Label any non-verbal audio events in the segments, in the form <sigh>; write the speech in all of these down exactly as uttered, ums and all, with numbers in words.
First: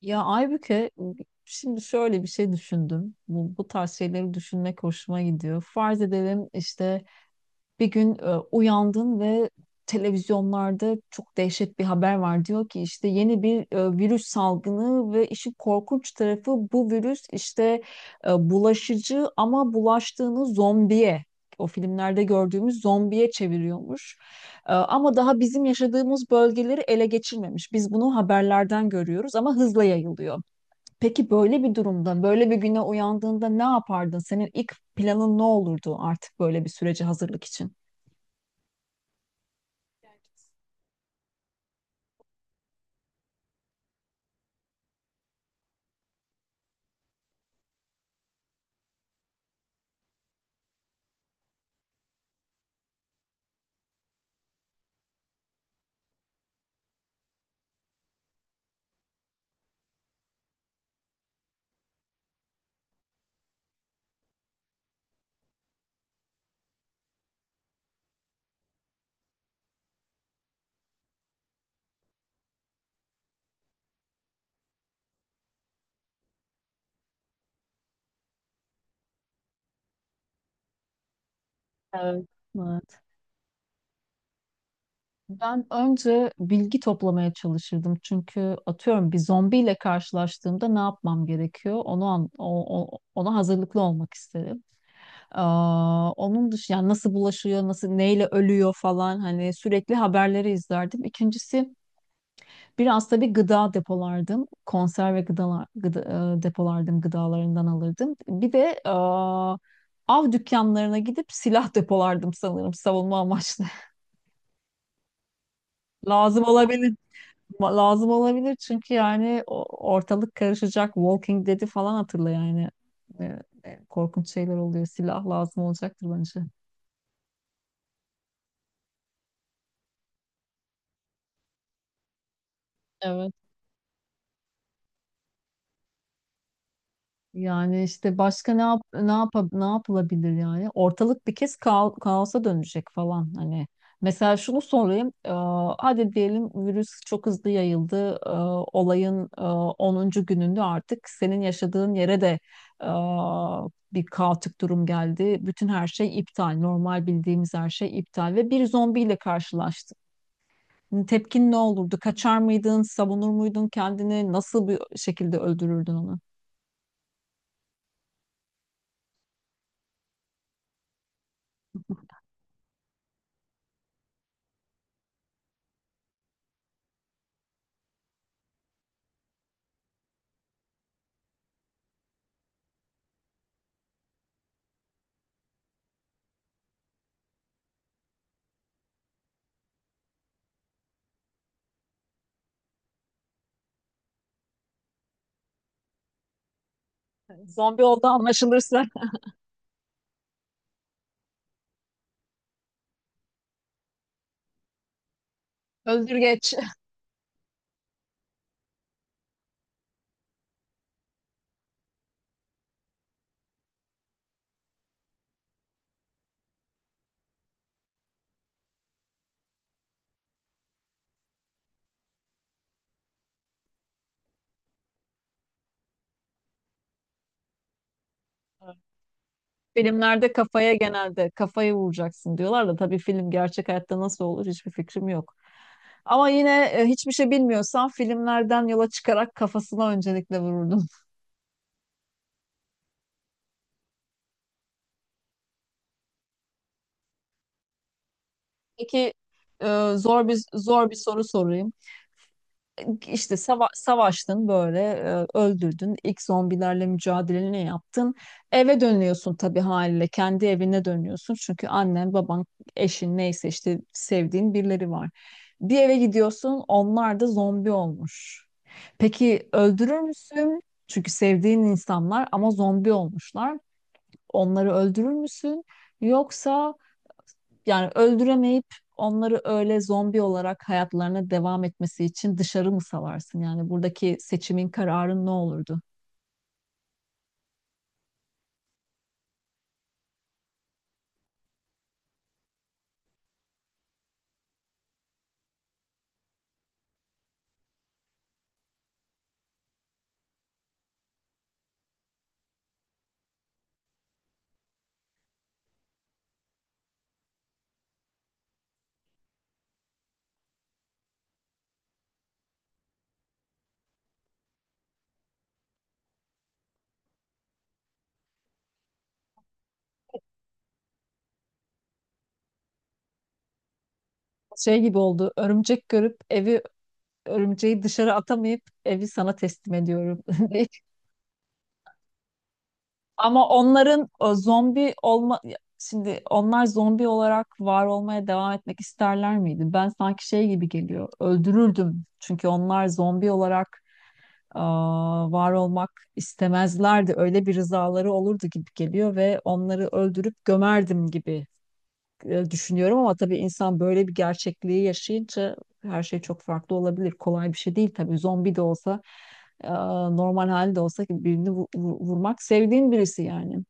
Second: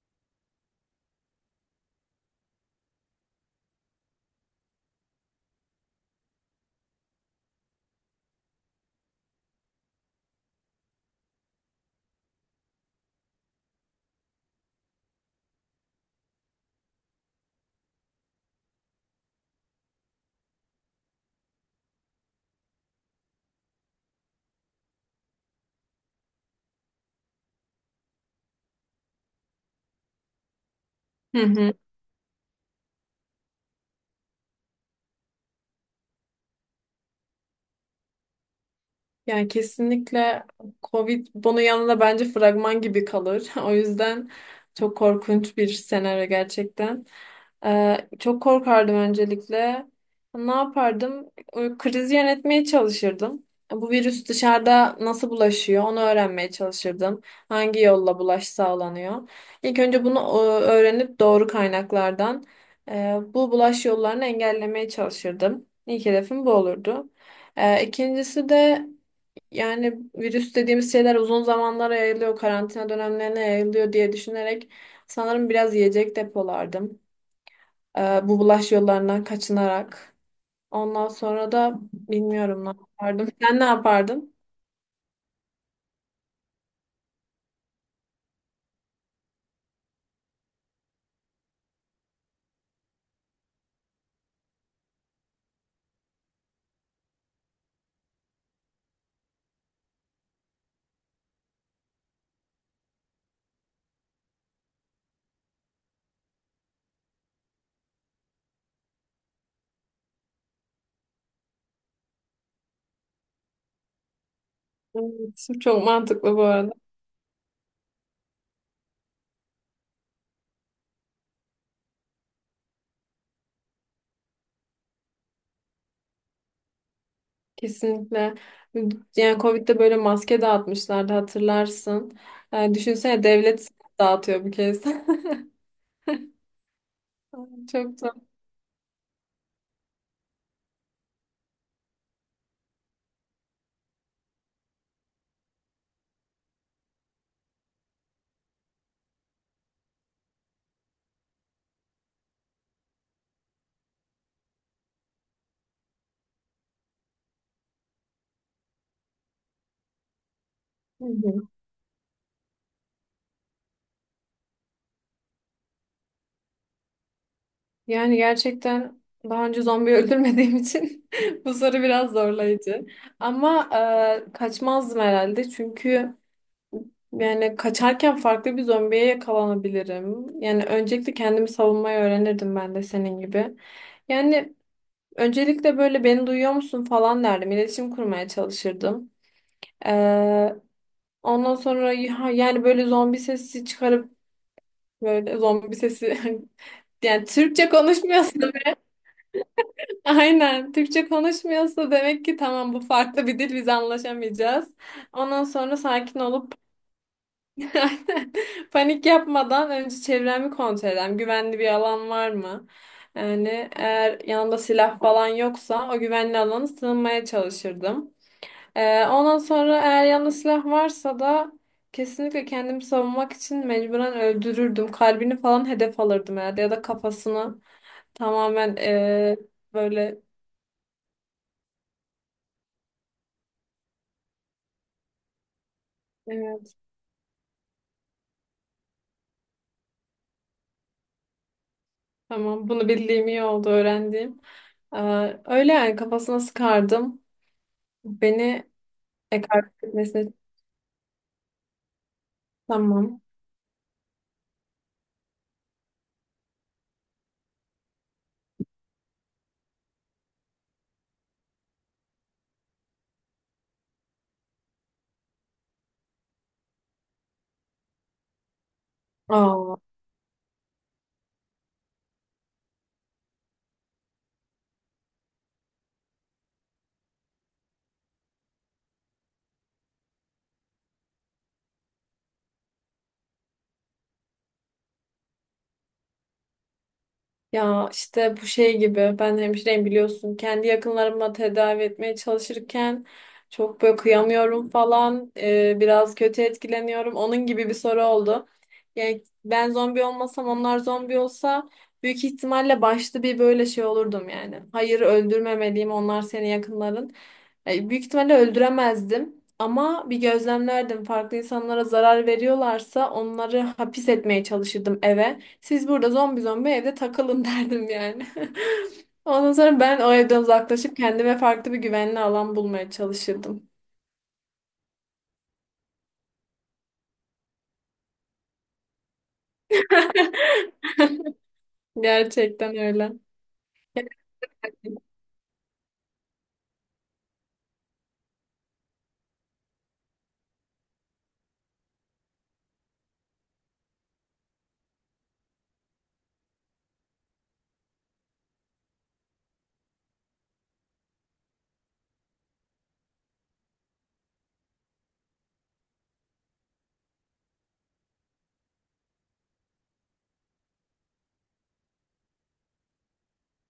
Ya Aybüke, şimdi şöyle bir şey düşündüm. Bu, bu tarz şeyleri düşünmek hoşuma gidiyor. Farz edelim işte bir gün e, uyandın ve televizyonlarda çok dehşet bir haber var. Diyor ki işte yeni bir e, virüs salgını ve işin korkunç tarafı bu virüs işte e, bulaşıcı ama bulaştığını zombiye, o filmlerde gördüğümüz zombiye çeviriyormuş. Ee, Ama daha bizim yaşadığımız bölgeleri ele geçirmemiş. Biz bunu haberlerden görüyoruz ama hızla yayılıyor. Peki Hı böyle hı. bir durumda, böyle bir güne uyandığında ne yapardın? Senin ilk planın ne olurdu artık böyle bir sürece hazırlık için? Yani kesinlikle Covid bunun yanında bence fragman gibi kalır. <laughs> O yüzden çok korkunç bir senaryo gerçekten. Ee, çok korkardım öncelikle. Ne yapardım? Ee, Krizi yönetmeye çalışırdım. Bu virüs dışarıda nasıl bulaşıyor onu öğrenmeye çalışırdım. Hangi yolla bulaş sağlanıyor? İlk önce bunu e, öğrenip doğru kaynaklardan e, bu bulaş yollarını engellemeye çalışırdım. İlk hedefim bu olurdu. Ee, İkincisi de yani virüs dediğimiz şeyler uzun zamanlara yayılıyor, karantina dönemlerine yayılıyor diye düşünerek sanırım biraz yiyecek depolardım. Ee, bu bulaş yollarından kaçınarak. Ondan sonra da Evet. bilmiyorum ne Evet. yapardım. Sen ne yapardın? Ben önce bilgi toplamaya çalışırdım. Çünkü atıyorum bir zombiyle karşılaştığımda ne yapmam gerekiyor? Onu an- o- o- Ona hazırlıklı olmak isterim. Aa, onun dışında yani nasıl bulaşıyor, nasıl neyle ölüyor falan hani sürekli haberleri izlerdim. İkincisi biraz da bir gıda depolardım. Konserve gıdalar gıda, e, depolardım, gıdalarından alırdım. Bir de aa, av dükkanlarına gidip silah depolardım sanırım savunma amaçlı. <laughs> Evet, çok mantıklı bu Lazım arada. olabilir. Ma- Lazım olabilir çünkü yani o- ortalık karışacak. Walking Dead'i falan hatırla yani. E, e, korkunç şeyler oluyor. Silah lazım olacaktır bence. Kesinlikle. Yani Covid'de böyle maske dağıtmışlardı hatırlarsın. Ee, düşünsene devlet dağıtıyor bu kez. <laughs> Yani Çok da. işte başka ne yap ne yap ne yapılabilir yani? Ortalık bir kez kao- kaosa dönecek falan hani. Mesela şunu sorayım. Ee, hadi diyelim virüs çok hızlı yayıldı. Ee, olayın e, onuncu gününde artık senin yaşadığın yere de e, bir kaotik durum geldi. Bütün her şey iptal. Normal bildiğimiz her şey iptal ve bir zombiyle karşılaştık. Hani, tepkin ne olurdu? Kaçar mıydın? Savunur muydun kendini? Nasıl bir şekilde öldürürdün onu? Yani gerçekten daha önce zombi öldürmediğim için <laughs> bu soru biraz zorlayıcı. Ama e, kaçmazdım herhalde çünkü yani kaçarken farklı bir zombiye yakalanabilirim. Yani öncelikle kendimi savunmayı öğrenirdim ben de senin gibi. Yani öncelikle böyle beni duyuyor musun falan derdim. İletişim kurmaya çalışırdım. E, Ondan sonra ya- yani böyle zombi sesi çıkarıp böyle zombi sesi. <laughs> Yani Türkçe Zombi oldu konuşmuyorsun. anlaşılırsa. Aynen. Türkçe konuşmuyorsa demek ki tamam, bu farklı bir dil, biz anlaşamayacağız. Ondan sonra Özür sakin geç. olup <laughs> aynen, panik yapmadan önce çevremi kontrol edelim. Güvenli bir alan var mı? Yani eğer yanımda silah falan yoksa o güvenli alana sığınmaya çalışırdım. Ee, ondan sonra eğer yanında silah varsa da kesinlikle kendimi savunmak için mecburen öldürürdüm. Kalbini falan hedef alırdım herhalde ya da kafasını tamamen ee, böyle. Filmlerde kafaya genelde kafayı vuracaksın diyorlar da tabii film gerçek hayatta nasıl olur hiçbir fikrim yok. Ama yine e, hiçbir şey bilmiyorsan filmlerden yola çıkarak kafasına öncelikle vururdum. Tamam, bunu bildiğim iyi oldu, öğrendiğim. Ee, öyle yani kafasına sıkardım. <laughs> Beni Peki ekart e, zor etmesine bir zor bir soru sorayım. tamam. İşte sava- savaştın böyle e, öldürdün ilk zombilerle mücadeleni yaptın, eve dönüyorsun, tabii haliyle kendi evine dönüyorsun çünkü annen baban eşin neyse işte sevdiğin birileri var, bir eve gidiyorsun, onlar da zombi olmuş. Peki Aa, öldürür müsün? Çünkü sevdiğin insanlar ama zombi olmuşlar. Onları öldürür müsün, yoksa yani öldüremeyip onları öyle zombi olarak hayatlarına devam etmesi için dışarı mı salarsın? Yani buradaki seçimin, kararın ne olurdu? ya işte bu şey gibi, ben hemşireyim biliyorsun. Kendi yakınlarıma tedavi etmeye çalışırken çok böyle kıyamıyorum falan. Ee, biraz kötü etkileniyorum. Onun gibi bir soru oldu. Yani ben zombi olmasam onlar zombi olsa büyük ihtimalle başta bir böyle şey olurdum yani. Hayır, öldürmemeliyim, onlar senin yakınların. E, Büyük ihtimalle öldüremezdim ama bir gözlemlerdim. Farklı insanlara zarar veriyorlarsa onları hapis etmeye çalışırdım eve. Siz burada zombi zombi evde takılın <laughs> derdim yani. <laughs> Ondan sonra ben o evden uzaklaşıp kendime farklı bir güvenli alan bulmaya çalışırdım. Şey gibi oldu. Örümcek görüp evi, örümceği dışarı atamayıp evi sana teslim ediyorum. <laughs> diye. <laughs> Gerçekten öyle. Ama onların o zombi olma, şimdi onlar zombi olarak var olmaya devam etmek isterler miydi? Ben sanki şey gibi geliyor. Öldürürdüm. Çünkü onlar zombi olarak aa, var olmak istemezlerdi. Öyle bir rızaları olurdu gibi geliyor ve onları öldürüp gömerdim gibi e, düşünüyorum ama tabii insan böyle bir gerçekliği yaşayınca her şey çok farklı olabilir. Kolay bir şey değil tabii. Zombi de olsa, aa, normal halde de olsa birini vu- vu- vurmak, sevdiğin birisi yani.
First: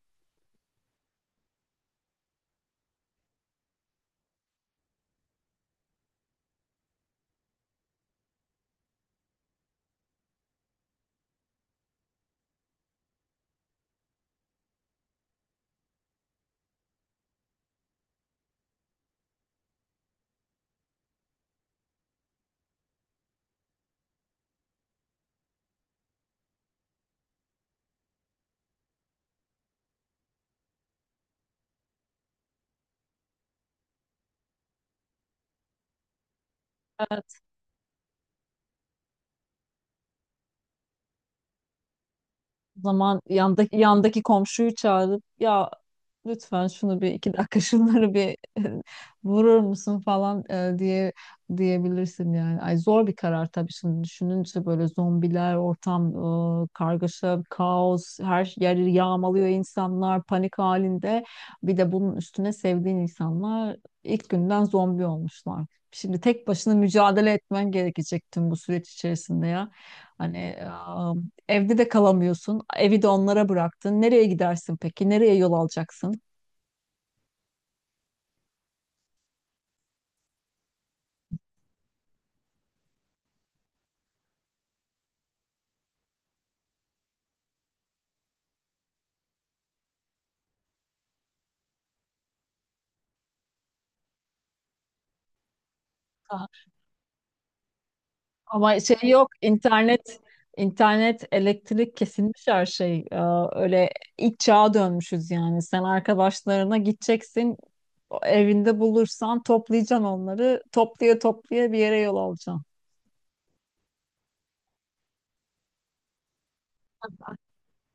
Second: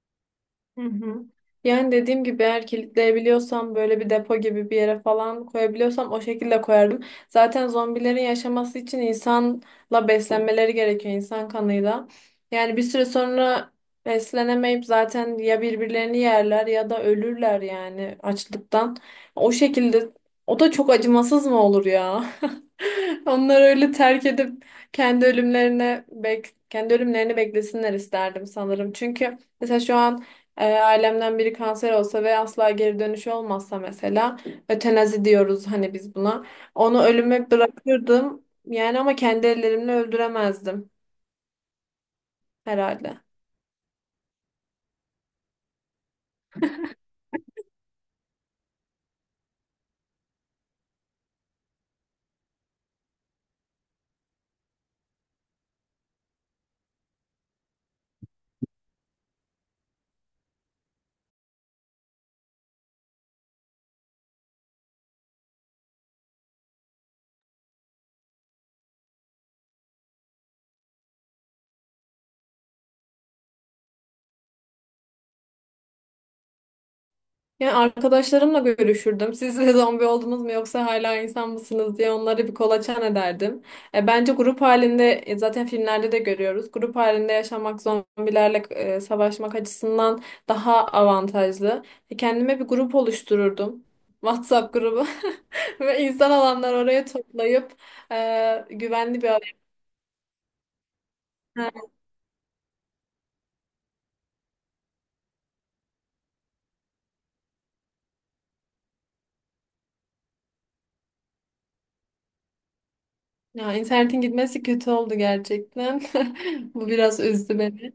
Hı hı. Yani dediğim gibi eğer kilitleyebiliyorsam böyle bir depo gibi bir yere falan koyabiliyorsam o şekilde koyardım. Zaten zombilerin yaşaması için insanla beslenmeleri gerekiyor, insan kanıyla. Yani bir süre sonra beslenemeyip zaten ya birbirlerini yerler ya da ölürler yani açlıktan. O şekilde, o da çok acımasız mı olur ya? <laughs> Onları öyle terk edip kendi ölümlerine bek kendi ölümlerini beklesinler isterdim sanırım. Çünkü mesela şu an eğer ailemden biri kanser olsa ve asla geri dönüşü olmazsa mesela ötenazi diyoruz hani biz buna. Onu ölüme bırakırdım yani ama kendi ellerimle öldüremezdim O zaman herhalde. yandaki, yandaki komşuyu çağırıp ya lütfen şunu bir iki dakika şunları bir <laughs> vurur musun falan e, diye diyebilirsin yani. Ay zor bir karar tabii, şimdi düşününce böyle zombiler, ortam e, kargaşa, kaos, her yeri yağmalıyor, insanlar panik halinde. Bir de bunun üstüne sevdiğin insanlar ilk günden zombi olmuşlar. Şimdi tek başına mücadele etmen gerekecek tüm bu süreç içerisinde ya. Hani evde de kalamıyorsun. Evi de onlara bıraktın. Nereye gidersin peki? Nereye yol alacaksın? Yani arkadaşlarımla görüşürdüm. Siz de zombi oldunuz mu yoksa hala insan mısınız diye onları bir kolaçan ederdim. E, bence grup halinde, e, zaten filmlerde de görüyoruz. Grup halinde yaşamak zombilerle e, savaşmak açısından daha avantajlı. E, kendime bir grup oluştururdum. WhatsApp grubu <laughs> ve insan Aha. olanlar oraya toplayıp e, Ama şey güvenli bir yok. araya. İnternet, internet, elektrik kesilmiş, her şey. Ee, öyle ilk çağa dönmüşüz yani. Sen arkadaşlarına gideceksin. Evinde bulursan toplayacaksın onları. Toplaya toplaya bir yere yol alacaksın. Ya internetin gitmesi kötü oldu gerçekten. <laughs> Bu biraz üzdü beni.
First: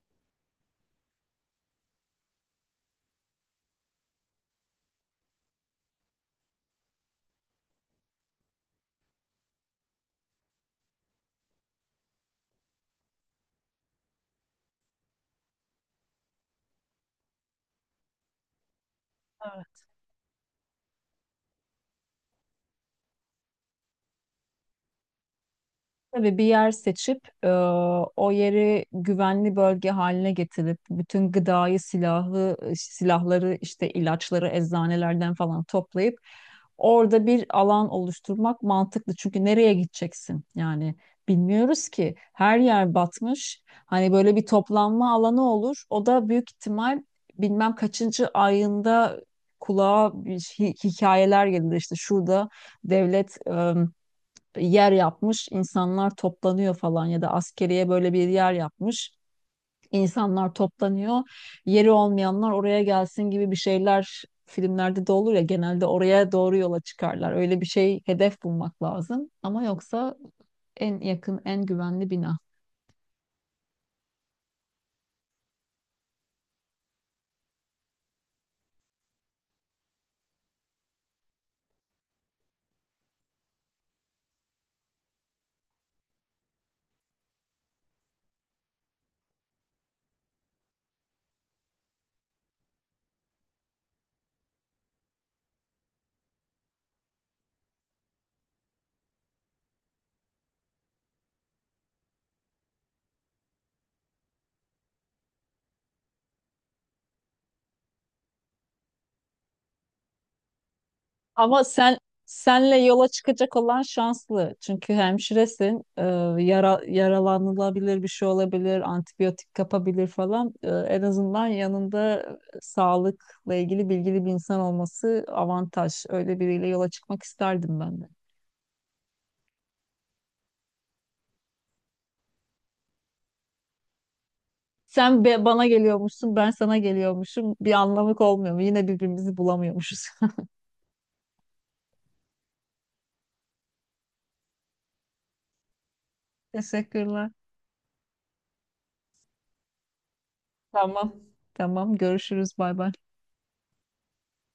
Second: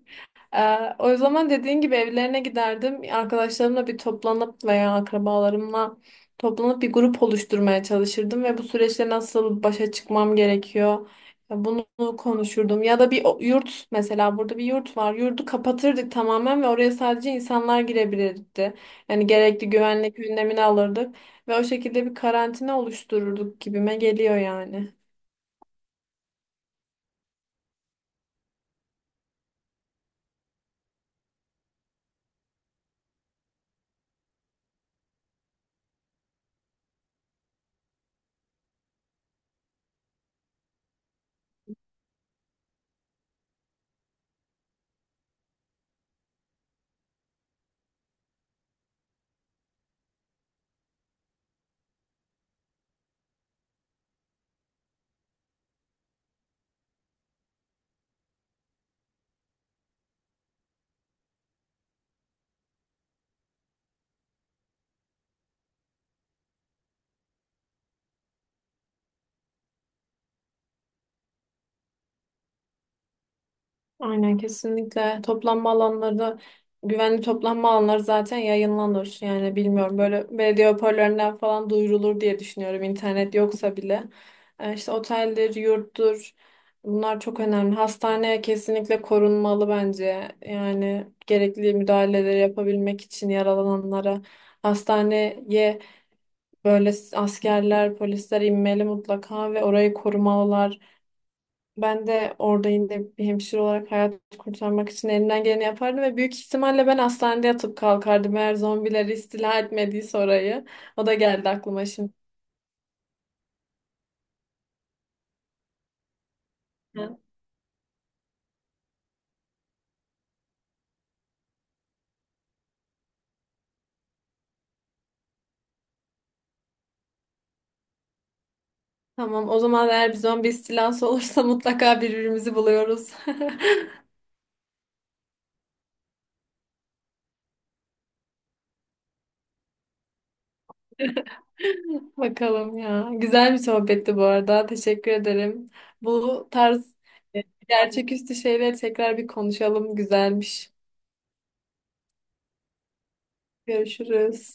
Ee, o zaman dediğin gibi evlerine giderdim. Arkadaşlarımla bir toplanıp veya akrabalarımla toplanıp bir grup oluşturmaya çalışırdım ve bu süreçte nasıl başa çıkmam gerekiyor, e, bunu konuşurdum. Ya da bir o- yurt, mesela burada bir yurt var. Yurdu kapatırdık tamamen ve oraya sadece insanlar girebilirdi. Yani gerekli güvenlik önlemini alırdık ve o şekilde bir karantina oluştururduk gibime geliyor yani. Tabii bir yer seçip e, o yeri güvenli bölge haline getirip bütün gıdayı, silahı, silahları, işte ilaçları eczanelerden falan toplayıp orada bir alan oluşturmak mantıklı. Çünkü nereye gideceksin? Yani bilmiyoruz ki, her yer batmış. Hani böyle bir toplanma alanı olur. O da büyük ihtimal bilmem kaçıncı ayında kulağa bir hi- hikayeler gelir. İşte şurada devlet yer yapmış, insanlar toplanıyor falan ya da askeriye böyle bir yer yapmış, insanlar toplanıyor. Yeri olmayanlar oraya gelsin gibi bir şeyler filmlerde de olur ya, genelde oraya doğru yola çıkarlar. Öyle bir şey, hedef bulmak lazım. Ama yoksa en yakın, en güvenli bina. Aynen, kesinlikle. Toplanma alanları, güvenli toplanma alanları zaten yayınlanır. Yani bilmiyorum, böyle belediye hoparlörlerinden falan duyurulur diye düşünüyorum internet yoksa bile. Ee, işte oteldir, yurttur, bunlar çok önemli. Hastane kesinlikle korunmalı bence. Yani gerekli müdahaleleri yapabilmek için yaralananlara. Hastaneye böyle askerler, polisler inmeli mutlaka ve orayı korumalılar. Ben de orada yine bir hemşire olarak hayat kurtarmak için elimden geleni yapardım ve büyük ihtimalle ben hastanede yatıp kalkardım eğer zombiler istila etmediyse orayı. O da geldi Ama aklıma sen, şimdi. senle yola çıkacak olan şanslı. Çünkü hemşiresin. Ee, yara, Hı. yaralanılabilir bir şey olabilir, antibiyotik kapabilir falan. Ee, en azından yanında e, sağlıkla ilgili bilgili bir insan olması avantaj. Öyle biriyle yola çıkmak isterdim ben de. Tamam, o zaman eğer bir zombi istilası olursa <laughs> mutlaka birbirimizi buluyoruz. <laughs> Sen be- bana geliyormuşsun, ben sana geliyormuşum. Bir anlamı olmuyor mu? Yine birbirimizi bulamıyormuşuz. Bakalım ya. Güzel bir sohbetti bu arada. Teşekkür ederim. Bu <laughs> tarz Teşekkürler. e, gerçeküstü şeyleri tekrar bir konuşalım. Güzelmiş. Tamam. Tamam, görüşürüz. Bay bay. Görüşürüz.